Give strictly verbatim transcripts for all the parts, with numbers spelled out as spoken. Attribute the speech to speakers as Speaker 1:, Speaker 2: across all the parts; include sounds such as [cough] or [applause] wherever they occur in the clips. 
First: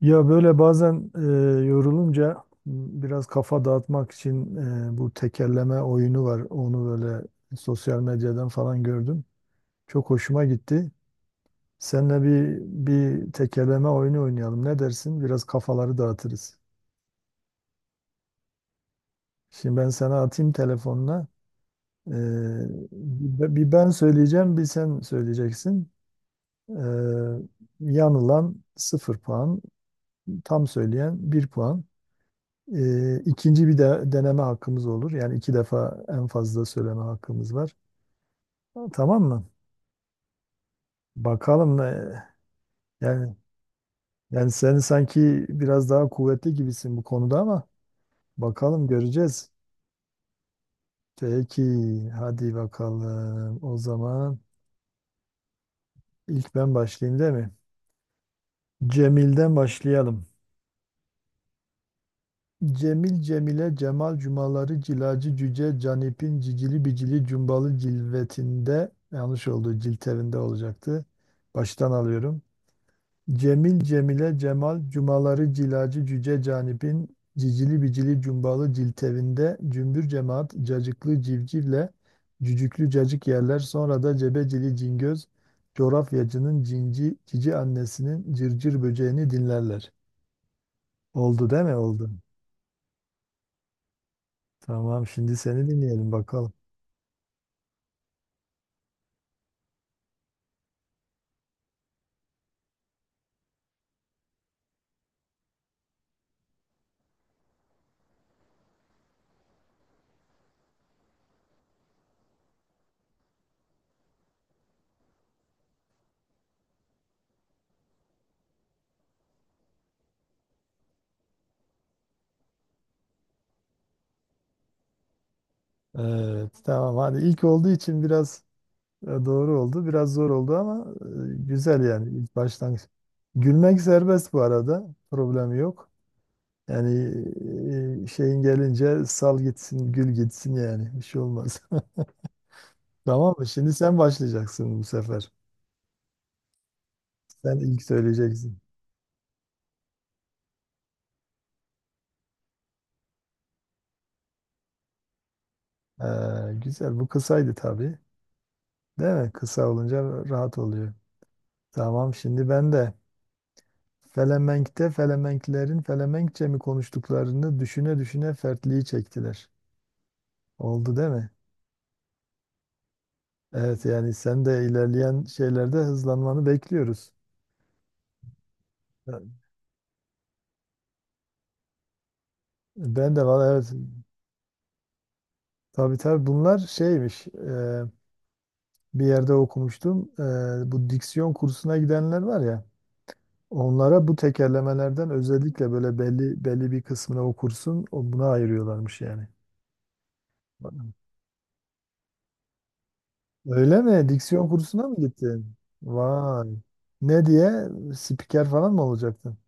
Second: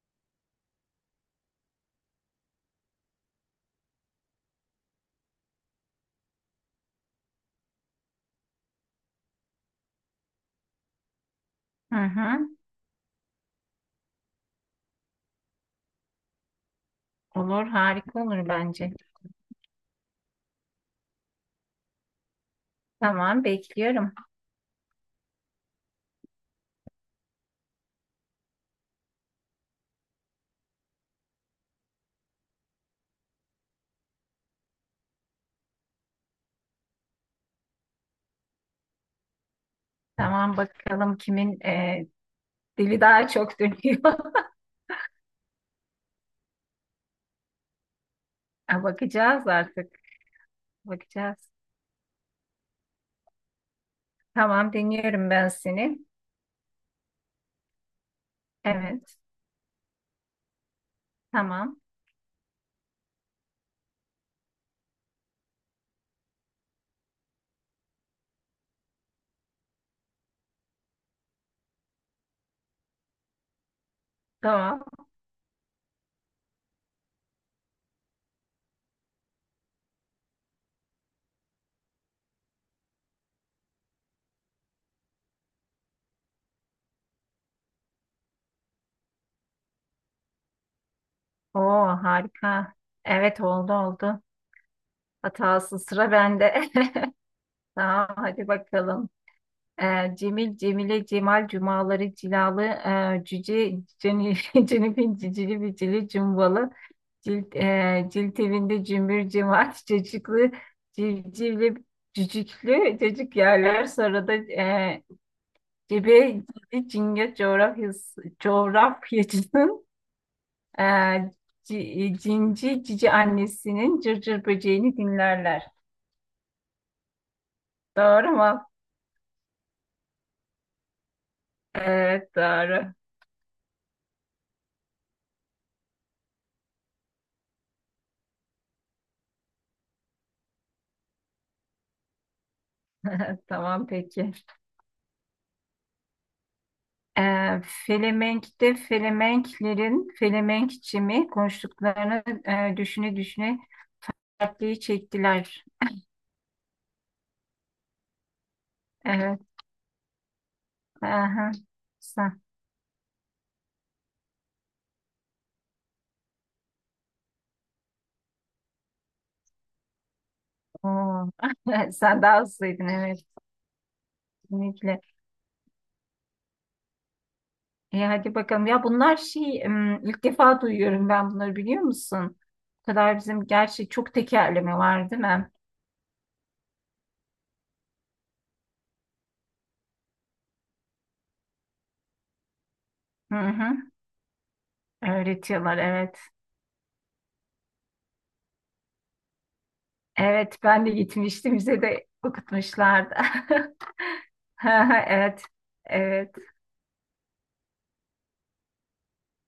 Speaker 1: Ya böyle bazen e, yorulunca m, biraz kafa dağıtmak için e, bu tekerleme oyunu var. Onu böyle sosyal medyadan falan gördüm. Çok hoşuma gitti.
Speaker 2: Hı
Speaker 1: Seninle
Speaker 2: hı.
Speaker 1: bir bir tekerleme oyunu oynayalım. Ne dersin? Biraz kafaları dağıtırız.
Speaker 2: Olur, harika olur bence.
Speaker 1: Şimdi ben sana atayım telefonuna. E,
Speaker 2: Tamam,
Speaker 1: bir bir ben
Speaker 2: bekliyorum.
Speaker 1: söyleyeceğim, bir sen söyleyeceksin. E, Yanılan sıfır puan, tam söyleyen bir puan. E, ikinci bir de deneme hakkımız olur. Yani iki defa en fazla söyleme hakkımız var. Tamam mı?
Speaker 2: Tamam, bakalım kimin
Speaker 1: Bakalım.
Speaker 2: e,
Speaker 1: e,
Speaker 2: dili daha
Speaker 1: Yani
Speaker 2: çok dönüyor.
Speaker 1: yani
Speaker 2: [laughs]
Speaker 1: sen sanki biraz daha kuvvetli gibisin bu konuda ama
Speaker 2: Ha,
Speaker 1: bakalım
Speaker 2: Bakacağız
Speaker 1: göreceğiz.
Speaker 2: artık, bakacağız.
Speaker 1: Peki, hadi bakalım. O zaman
Speaker 2: Tamam, dinliyorum ben seni.
Speaker 1: ilk ben başlayayım değil mi?
Speaker 2: Evet,
Speaker 1: Cemil'den başlayalım.
Speaker 2: tamam,
Speaker 1: Cemil Cemile Cemal Cumaları Cilacı Cüce Canip'in Cicili Bicili Cumbalı Cilvetinde yanlış oldu, ciltevinde olacaktı. Baştan alıyorum. Cemil Cemile
Speaker 2: tamam.
Speaker 1: Cemal Cumaları Cilacı Cüce Canip'in Cicili Bicili Cumbalı Ciltevinde Cümbür Cemaat Cacıklı Civcivle Cücüklü Cacık yerler, sonra da Cebecili Cingöz coğrafyacının cinci cici annesinin cırcır böceğini dinlerler. Oldu değil mi?
Speaker 2: Oo,
Speaker 1: Oldu.
Speaker 2: harika. Evet, oldu oldu.
Speaker 1: Tamam, şimdi seni
Speaker 2: Hatası sıra
Speaker 1: dinleyelim bakalım.
Speaker 2: bende. [laughs] Tamam, hadi bakalım. E, Cemil, Cemile, Cemal, Cumaları, Cilalı, e, Cüce, Ceni, [laughs] Cenifin, Cicili, Bicili, Cumbalı. Cilt, e, cilt evinde cümbür cemaat [laughs] cacıklı civcivli cücüklü cacık yerler, sonra da e, cebe cildi cinge coğrafyası, coğrafyacının e, ci- cinci cici annesinin cırcır böceğini dinlerler.
Speaker 1: Evet tamam, hadi ilk olduğu için
Speaker 2: Doğru
Speaker 1: biraz.
Speaker 2: mu?
Speaker 1: Ya doğru oldu. Biraz zor oldu ama e, güzel, yani
Speaker 2: Evet,
Speaker 1: ilk başlangıç.
Speaker 2: doğru.
Speaker 1: Gülmek serbest bu arada. Problem yok. Yani e, e, şeyin gelince sal gitsin, gül gitsin yani. Bir şey olmaz. [laughs] Tamam
Speaker 2: [laughs]
Speaker 1: mı? Şimdi
Speaker 2: Tamam,
Speaker 1: sen
Speaker 2: peki.
Speaker 1: başlayacaksın bu sefer.
Speaker 2: E,
Speaker 1: Sen ilk söyleyeceksin.
Speaker 2: Felemenk'te Felemenklerin Felemenkçimi konuştuklarını e, düşüne düşüne dertliği çektiler.
Speaker 1: Ee, güzel. Bu kısaydı tabii. Değil mi?
Speaker 2: Evet.
Speaker 1: Kısa olunca rahat oluyor.
Speaker 2: Aha,
Speaker 1: Tamam.
Speaker 2: sen.
Speaker 1: Şimdi ben de Felemenk'te Felemenklerin Felemenkçe mi konuştuklarını düşüne düşüne fertliği çektiler. Oldu değil mi?
Speaker 2: Oo. [laughs] Sen daha hızlıydın, evet,
Speaker 1: Evet, yani sen de
Speaker 2: kesinlikle.
Speaker 1: ilerleyen şeylerde hızlanmanı bekliyoruz.
Speaker 2: E, hadi bakalım. Ya bunlar şey, em, ilk defa duyuyorum ben bunları, biliyor musun? Bu
Speaker 1: Ben
Speaker 2: kadar
Speaker 1: de
Speaker 2: bizim
Speaker 1: valla evet,
Speaker 2: gerçi çok tekerleme var, değil mi?
Speaker 1: tabii tabii bunlar şeymiş, e, bir yerde okumuştum. E, bu diksiyon kursuna gidenler var ya,
Speaker 2: Hı hı.
Speaker 1: onlara bu tekerlemelerden özellikle
Speaker 2: Öğretiyorlar,
Speaker 1: böyle
Speaker 2: evet.
Speaker 1: belli belli bir kısmını o kursun o buna ayırıyorlarmış yani.
Speaker 2: Evet, ben de gitmiştim, bize de okutmuşlardı.
Speaker 1: Öyle mi? Diksiyon kursuna mı
Speaker 2: [laughs] Evet.
Speaker 1: gittin?
Speaker 2: Evet.
Speaker 1: Vay. Ne diye? Spiker falan mı olacaktın?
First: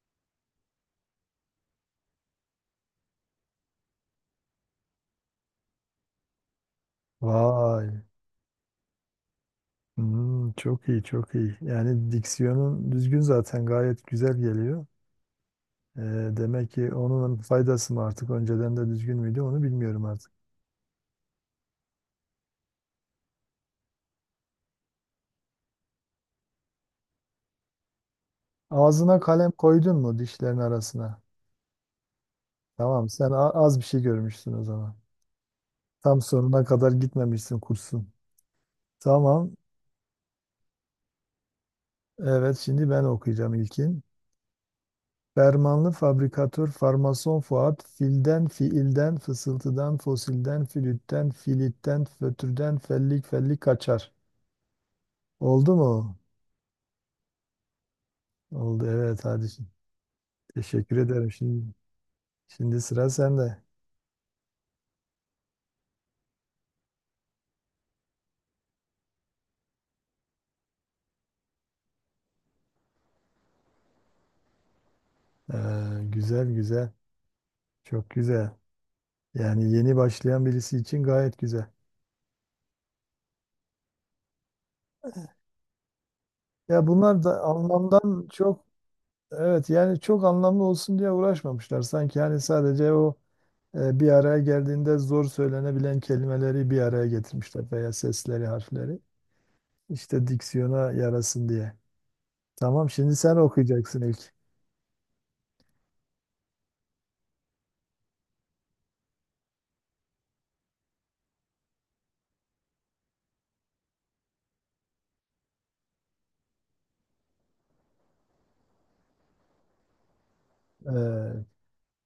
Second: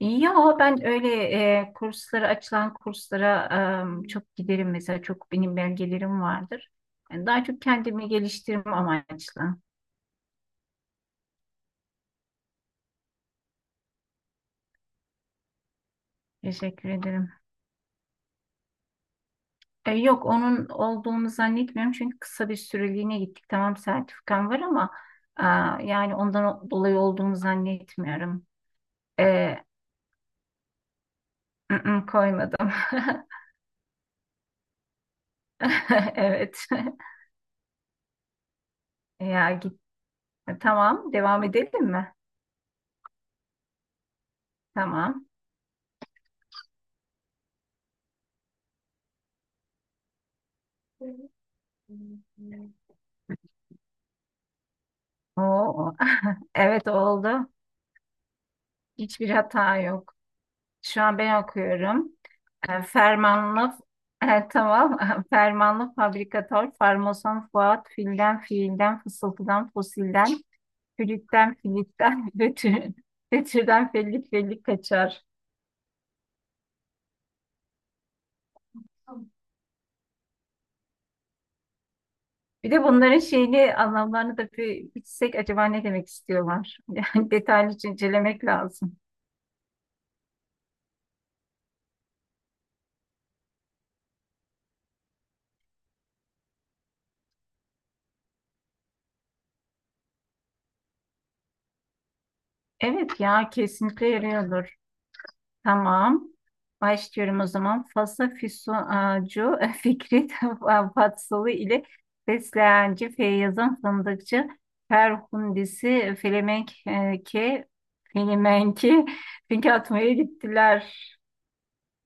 Speaker 2: Ya ben öyle e, kurslara, açılan kurslara e, çok giderim mesela, çok benim belgelerim vardır. Yani daha çok
Speaker 1: Vay.
Speaker 2: kendimi geliştirme amaçlı.
Speaker 1: Hmm, çok iyi, çok iyi. Yani diksiyonun düzgün, zaten gayet güzel geliyor. Ee, demek
Speaker 2: Teşekkür
Speaker 1: ki
Speaker 2: ederim.
Speaker 1: onun faydası mı, artık önceden de düzgün müydü onu
Speaker 2: E,
Speaker 1: bilmiyorum
Speaker 2: yok,
Speaker 1: artık.
Speaker 2: onun olduğunu zannetmiyorum, çünkü kısa bir süreliğine gittik. Tamam, sertifikam var, ama a, yani ondan o- dolayı olduğunu zannetmiyorum.
Speaker 1: Ağzına kalem
Speaker 2: E,
Speaker 1: koydun mu dişlerin arasına?
Speaker 2: ı-ı, koymadım.
Speaker 1: Tamam,
Speaker 2: [laughs]
Speaker 1: sen a- az bir şey görmüşsün o zaman. Tam
Speaker 2: Evet.
Speaker 1: sonuna kadar
Speaker 2: [laughs]
Speaker 1: gitmemişsin kursun.
Speaker 2: Ya
Speaker 1: Tamam.
Speaker 2: git. Tamam, devam edelim mi?
Speaker 1: Evet, şimdi ben okuyacağım ilkin.
Speaker 2: Tamam.
Speaker 1: Fermanlı fabrikatör farmason Fuat filden fiilden fısıltıdan fosilden flütten filitten fötürden fellik fellik kaçar. Oldu
Speaker 2: Oo,
Speaker 1: mu?
Speaker 2: [laughs] evet, oldu.
Speaker 1: Oldu, evet,
Speaker 2: Hiçbir
Speaker 1: hadi şimdi.
Speaker 2: hata yok.
Speaker 1: Teşekkür
Speaker 2: Şu an
Speaker 1: ederim.
Speaker 2: ben
Speaker 1: Şimdi,
Speaker 2: okuyorum.
Speaker 1: şimdi
Speaker 2: E,
Speaker 1: sıra sende.
Speaker 2: Fermanlı e, tamam. [laughs] Fermanlı fabrikatör, farmason Fuat, filden fiilden, fısıltıdan fosilden, flütten filitten, [laughs] fötür, fötürden fellik fellik kaçar.
Speaker 1: Ee, güzel güzel. Çok güzel. Yani yeni başlayan birisi için gayet güzel.
Speaker 2: Bir de bunların şeyini, anlamlarını da bir bitsek, acaba ne demek istiyorlar?
Speaker 1: Ya
Speaker 2: [laughs]
Speaker 1: bunlar
Speaker 2: Yani
Speaker 1: da
Speaker 2: detaylıca
Speaker 1: anlamdan
Speaker 2: incelemek
Speaker 1: çok,
Speaker 2: lazım.
Speaker 1: evet yani çok anlamlı olsun diye uğraşmamışlar. Sanki yani sadece o e, bir araya geldiğinde zor söylenebilen kelimeleri bir araya getirmişler veya sesleri, harfleri. İşte diksiyona yarasın diye. Tamam, şimdi
Speaker 2: Evet
Speaker 1: sen
Speaker 2: ya,
Speaker 1: okuyacaksın
Speaker 2: kesinlikle
Speaker 1: ilk.
Speaker 2: yarıyordur. Tamam. Başlıyorum o zaman. Fasa Füsuncu [laughs] Fikret [laughs] Fatsalı ile Fesleğenci Feyyaz'ın Fındıkçı Ferhundisi Felemenk e, ke Felemenki Finke atmaya gittiler.
Speaker 1: Evet.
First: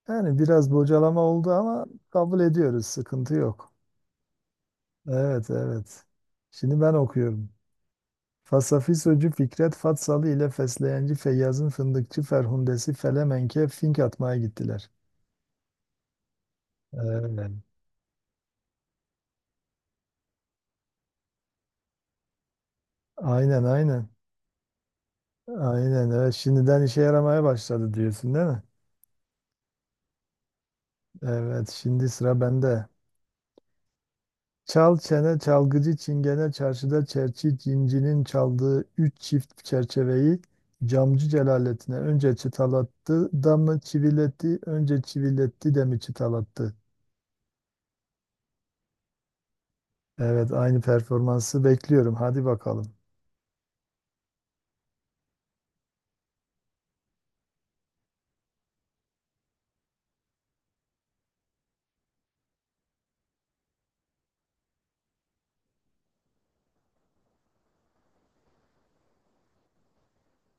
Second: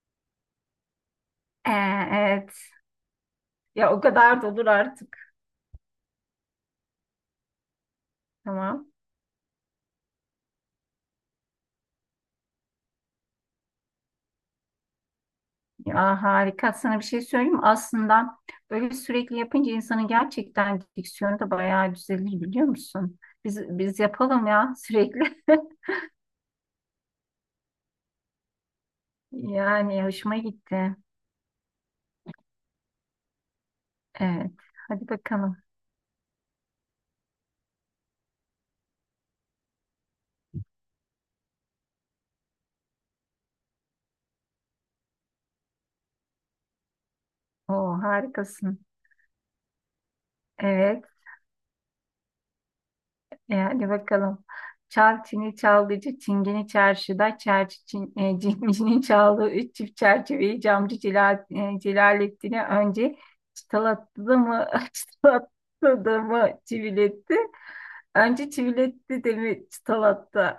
Speaker 1: Yani biraz bocalama oldu
Speaker 2: E,
Speaker 1: ama kabul
Speaker 2: evet.
Speaker 1: ediyoruz. Sıkıntı yok.
Speaker 2: Ya, o kadar da olur artık.
Speaker 1: Evet, evet. Şimdi ben okuyorum.
Speaker 2: Tamam.
Speaker 1: Fasafisocu Fikret Fatsalı ile Fesleyenci Feyyaz'ın fındıkçı Ferhundesi Felemenk'e fink atmaya gittiler.
Speaker 2: Ya, harika. Sana bir şey
Speaker 1: Evet.
Speaker 2: söyleyeyim mi? Aslında böyle sürekli yapınca insanın gerçekten diksiyonu da bayağı düzelir, biliyor musun?
Speaker 1: Aynen,
Speaker 2: Biz, biz
Speaker 1: aynen.
Speaker 2: yapalım ya sürekli. [laughs]
Speaker 1: Aynen, evet. Şimdiden işe yaramaya başladı diyorsun değil mi?
Speaker 2: Yani hoşuma gitti.
Speaker 1: Evet, şimdi sıra bende.
Speaker 2: Evet.
Speaker 1: Çal
Speaker 2: Hadi
Speaker 1: çene
Speaker 2: bakalım.
Speaker 1: çalgıcı çingene çarşıda çerçi cincinin çaldığı üç çift çerçeveyi camcı Celalettin'e önce çıtalattı da mı çiviletti, önce çiviletti de mi çıtalattı?
Speaker 2: Oo, harikasın.
Speaker 1: Evet, aynı
Speaker 2: Evet.
Speaker 1: performansı bekliyorum, hadi bakalım.
Speaker 2: E, hadi bakalım. Çal çini çalgıcı çingeni çarşıda çerçi çin, e, [laughs] cincinin çaldığı üç çift çerçeveyi camcı Celal, e, Celalettin'e önce çıtalattı mı [laughs] çıtalattı da mı çiviletti? Önce çiviletti de mi çıtalattı?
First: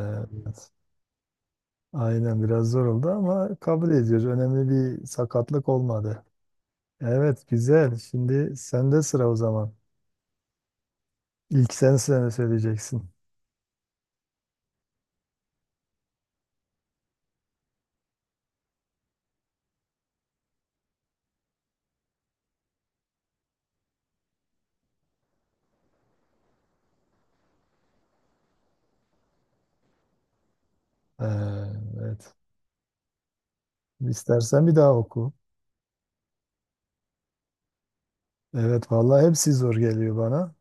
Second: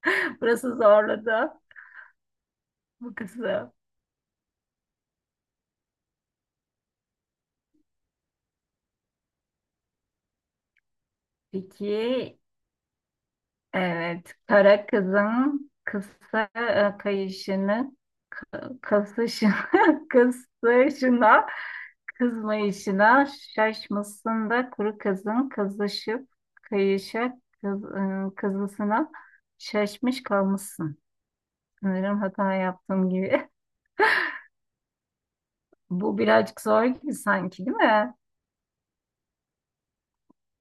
Speaker 2: [laughs] Burası zorladı.
Speaker 1: Aynen, biraz zor oldu
Speaker 2: Bu
Speaker 1: ama
Speaker 2: kızı.
Speaker 1: kabul ediyoruz. Önemli bir sakatlık olmadı. Evet, güzel. Şimdi sende sıra o zaman. İlk sen
Speaker 2: Peki.
Speaker 1: sene söyleyeceksin.
Speaker 2: Evet, kara kızın kısa e, kayışını, kasışını, [laughs] kısışına, kızmayışına şaşmışsın da kuru kızın kızışıp kayışa kız, e, kızısına şaşmış kalmışsın. Sanırım
Speaker 1: Evet.
Speaker 2: hata yaptığım gibi.
Speaker 1: İstersen bir daha oku.
Speaker 2: [laughs] Bu birazcık zor gibi sanki, değil mi?
Speaker 1: Evet vallahi hepsi zor geliyor bana.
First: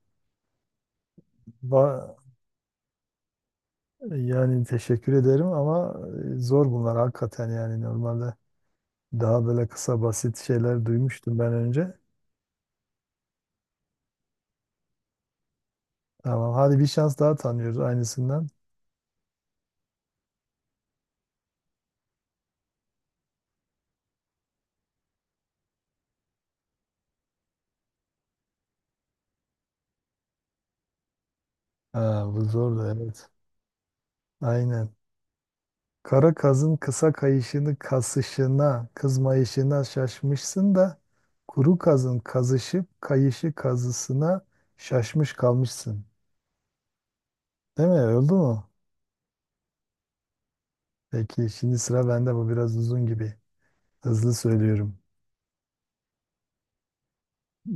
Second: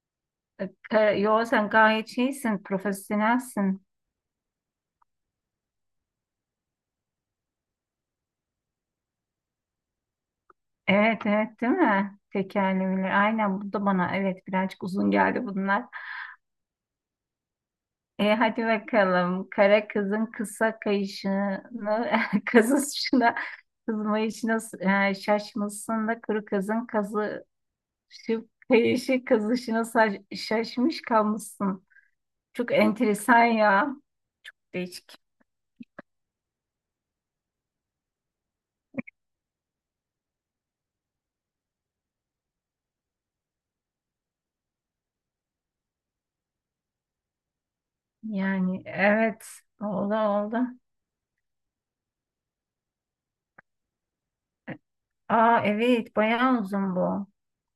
Speaker 2: E, ka- Yo, sen gayet
Speaker 1: Ba-
Speaker 2: şeysin, profesyonelsin.
Speaker 1: yani teşekkür ederim ama e, zor bunlar hakikaten, yani normalde daha böyle kısa basit şeyler
Speaker 2: Evet,
Speaker 1: duymuştum ben
Speaker 2: evet, değil
Speaker 1: önce.
Speaker 2: mi? Tekerlemeler. Aynen, bu da bana, evet, birazcık uzun geldi bunlar.
Speaker 1: Tamam, hadi bir şans daha tanıyoruz
Speaker 2: E,
Speaker 1: aynısından.
Speaker 2: hadi bakalım. Kara kızın kısa kayışını, [laughs] kazışına, kızmayışına e, şaşmışsın da kuru kızın kazışıp kayışı kazışına sa- şaşmış kalmışsın.
Speaker 1: Ha, bu
Speaker 2: Çok
Speaker 1: zordu evet.
Speaker 2: enteresan ya.
Speaker 1: Aynen.
Speaker 2: Değişik.
Speaker 1: Kara kazın kısa kayışını kasışına, kızmayışına şaşmışsın da kuru kazın kazışıp kayışı kazısına şaşmış kalmışsın. Değil mi? Oldu mu?
Speaker 2: Yani evet. Oldu oldu.
Speaker 1: Peki, şimdi sıra bende, bu biraz uzun gibi. Hızlı söylüyorum.
Speaker 2: Aa, evet. Bayağı uzun bu.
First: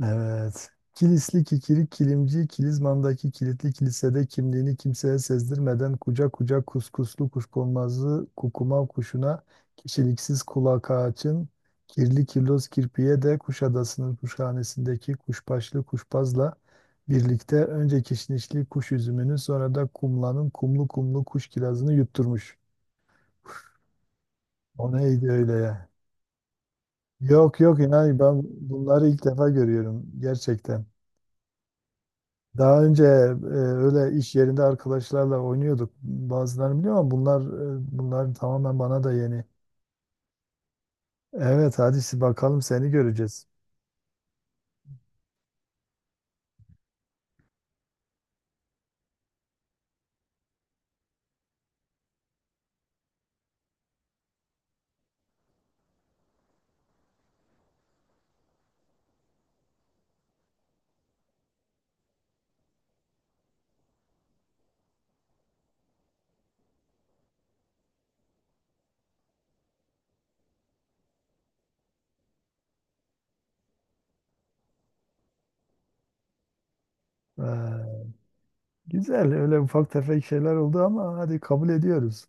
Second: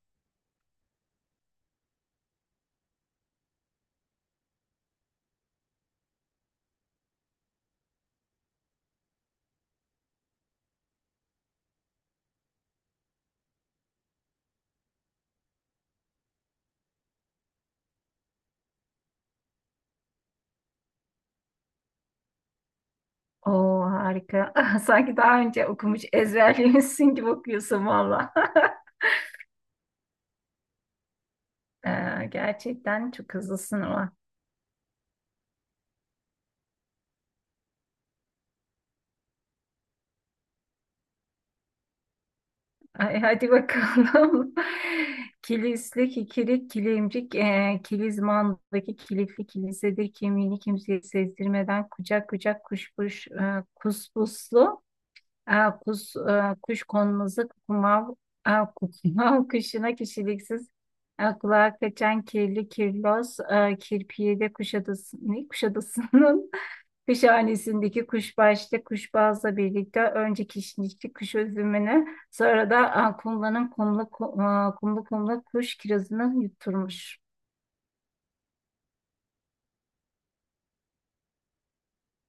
Speaker 1: Evet. Kilisli kikirik kilimci Kilizman'daki kilitli kilisede kimliğini kimseye sezdirmeden kucak kucak kuskuslu kuşkonmazlı kukuma kuşuna kişiliksiz kulak ağaçın kirli kirloz kirpiye de Kuşadası'nın kuşhanesindeki kuşbaşlı kuşbazla birlikte önce kişnişli kuş üzümünü, sonra da kumlanın kumlu kumlu kuş kirazını yutturmuş.
Speaker 2: Oo, harika. [laughs]
Speaker 1: O
Speaker 2: Sanki
Speaker 1: neydi
Speaker 2: daha
Speaker 1: öyle
Speaker 2: önce
Speaker 1: ya?
Speaker 2: okumuş, ezberlemişsin gibi
Speaker 1: Yok yok,
Speaker 2: okuyorsun
Speaker 1: inan
Speaker 2: valla.
Speaker 1: ben
Speaker 2: [laughs]
Speaker 1: bunları ilk defa görüyorum gerçekten.
Speaker 2: Ee,
Speaker 1: Daha önce e,
Speaker 2: gerçekten çok hızlısın o.
Speaker 1: öyle iş yerinde arkadaşlarla oynuyorduk. Bazılarını biliyorum ama bunlar e, bunlar tamamen bana da yeni. Evet, hadi bakalım, seni
Speaker 2: Ay,
Speaker 1: göreceğiz.
Speaker 2: hadi bakalım. [laughs] Kilisli kikirik, kilimcik, e, kilizmandaki kilitli kilisedir. Kimliğini kimseye sezdirmeden kucak kucak kuşkuş, e, kuspuslu, e, kus, e, kuş konmazı kumav, e, kumav [laughs] kuşuna, kişiliksiz, e, kulağa kaçan kirli kirlos, e, kirpiyede Kuşadası, ne? Kuşadası'nın kuşhanesindeki kuşbaşlı kuşbazla birlikte önce kişnişli kuş üzümünü, sonra da aa, kumlanın kumlu, ku- aa, kumlu kumlu kuş kirazını yutturmuş.
Speaker 1: Ee, güzel, öyle ufak tefek şeyler oldu ama hadi kabul ediyoruz.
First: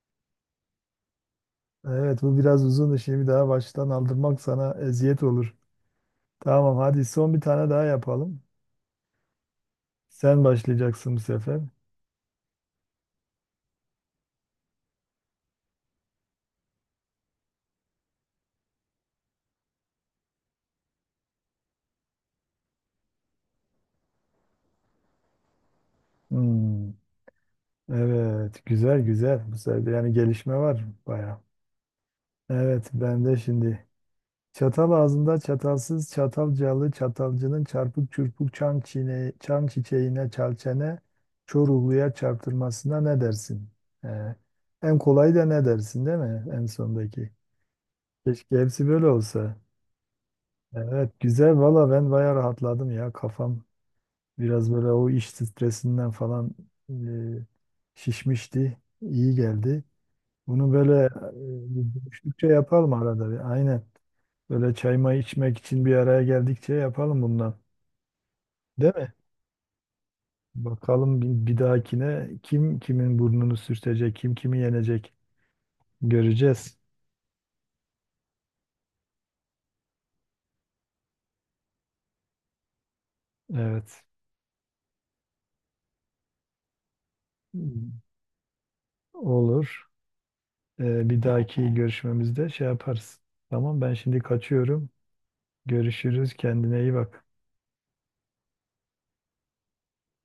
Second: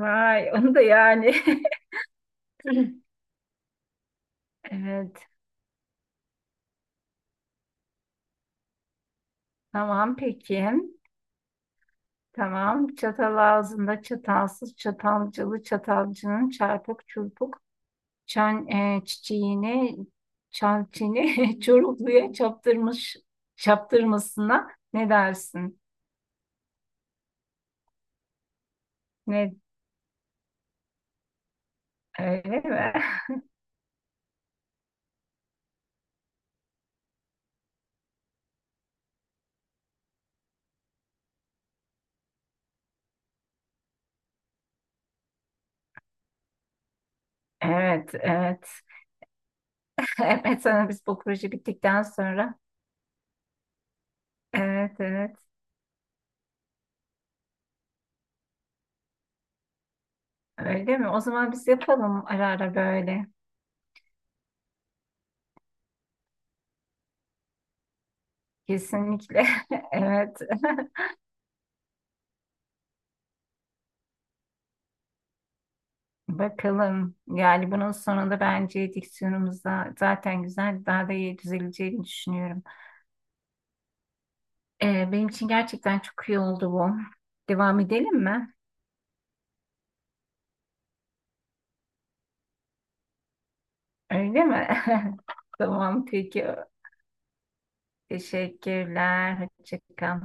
Speaker 2: Vay, [laughs] onu da yani.
Speaker 1: Evet, bu biraz uzun
Speaker 2: [laughs]
Speaker 1: şimdi, daha baştan aldırmak sana eziyet
Speaker 2: Evet,
Speaker 1: olur. Tamam, hadi son bir tane daha yapalım.
Speaker 2: tamam,
Speaker 1: Sen
Speaker 2: peki.
Speaker 1: başlayacaksın bu sefer.
Speaker 2: Tamam, çatal ağzında çatalsız çatalcılı çatalcının çarpık çurpuk çan, e, çiçeğini çançini [laughs] çorukluya çaptırmış çaptırmasına ne dersin?
Speaker 1: Hmm. Evet, güzel güzel.
Speaker 2: Ne,
Speaker 1: Bu sefer yani gelişme var baya.
Speaker 2: öyle
Speaker 1: Evet,
Speaker 2: mi?
Speaker 1: ben de şimdi. Çatal ağzında çatalsız çatalcalı çatalcının çarpık çırpık çan, çiğne, çan çiçeğine çalçene çoruluya çarptırmasına ne dersin? Ee, en kolayı da ne dersin değil mi? En sondaki.
Speaker 2: Evet,
Speaker 1: Keşke
Speaker 2: evet. [laughs]
Speaker 1: hepsi böyle olsa.
Speaker 2: Evet, sana biz bu
Speaker 1: Evet,
Speaker 2: proje
Speaker 1: güzel. Valla
Speaker 2: bittikten
Speaker 1: ben baya
Speaker 2: sonra.
Speaker 1: rahatladım ya. Kafam biraz böyle
Speaker 2: Evet,
Speaker 1: o iş
Speaker 2: evet.
Speaker 1: stresinden falan e, şişmişti. İyi geldi. Bunu
Speaker 2: Öyle
Speaker 1: böyle
Speaker 2: mi? O zaman biz
Speaker 1: e,
Speaker 2: yapalım ara
Speaker 1: düşündükçe
Speaker 2: ara
Speaker 1: yapalım
Speaker 2: böyle.
Speaker 1: arada bir. Aynen. Böyle çay may içmek için bir araya geldikçe yapalım bundan. Değil mi?
Speaker 2: Kesinlikle. [laughs] Evet. [laughs]
Speaker 1: Bakalım bir, bir dahakine kim kimin burnunu sürtecek, kim kimi yenecek göreceğiz.
Speaker 2: Bakalım. Yani bunun sonunda bence diksiyonumuz da zaten güzel, daha da iyi düzeleceğini düşünüyorum.
Speaker 1: Evet.
Speaker 2: Ee, benim için gerçekten çok iyi oldu bu. Devam edelim mi?
Speaker 1: Olur. Ee, bir dahaki görüşmemizde şey yaparız. Tamam, ben şimdi
Speaker 2: Öyle mi?
Speaker 1: kaçıyorum.
Speaker 2: [laughs] Tamam,
Speaker 1: Görüşürüz.
Speaker 2: peki.
Speaker 1: Kendine iyi bak.
Speaker 2: Teşekkürler. Hoşça kal.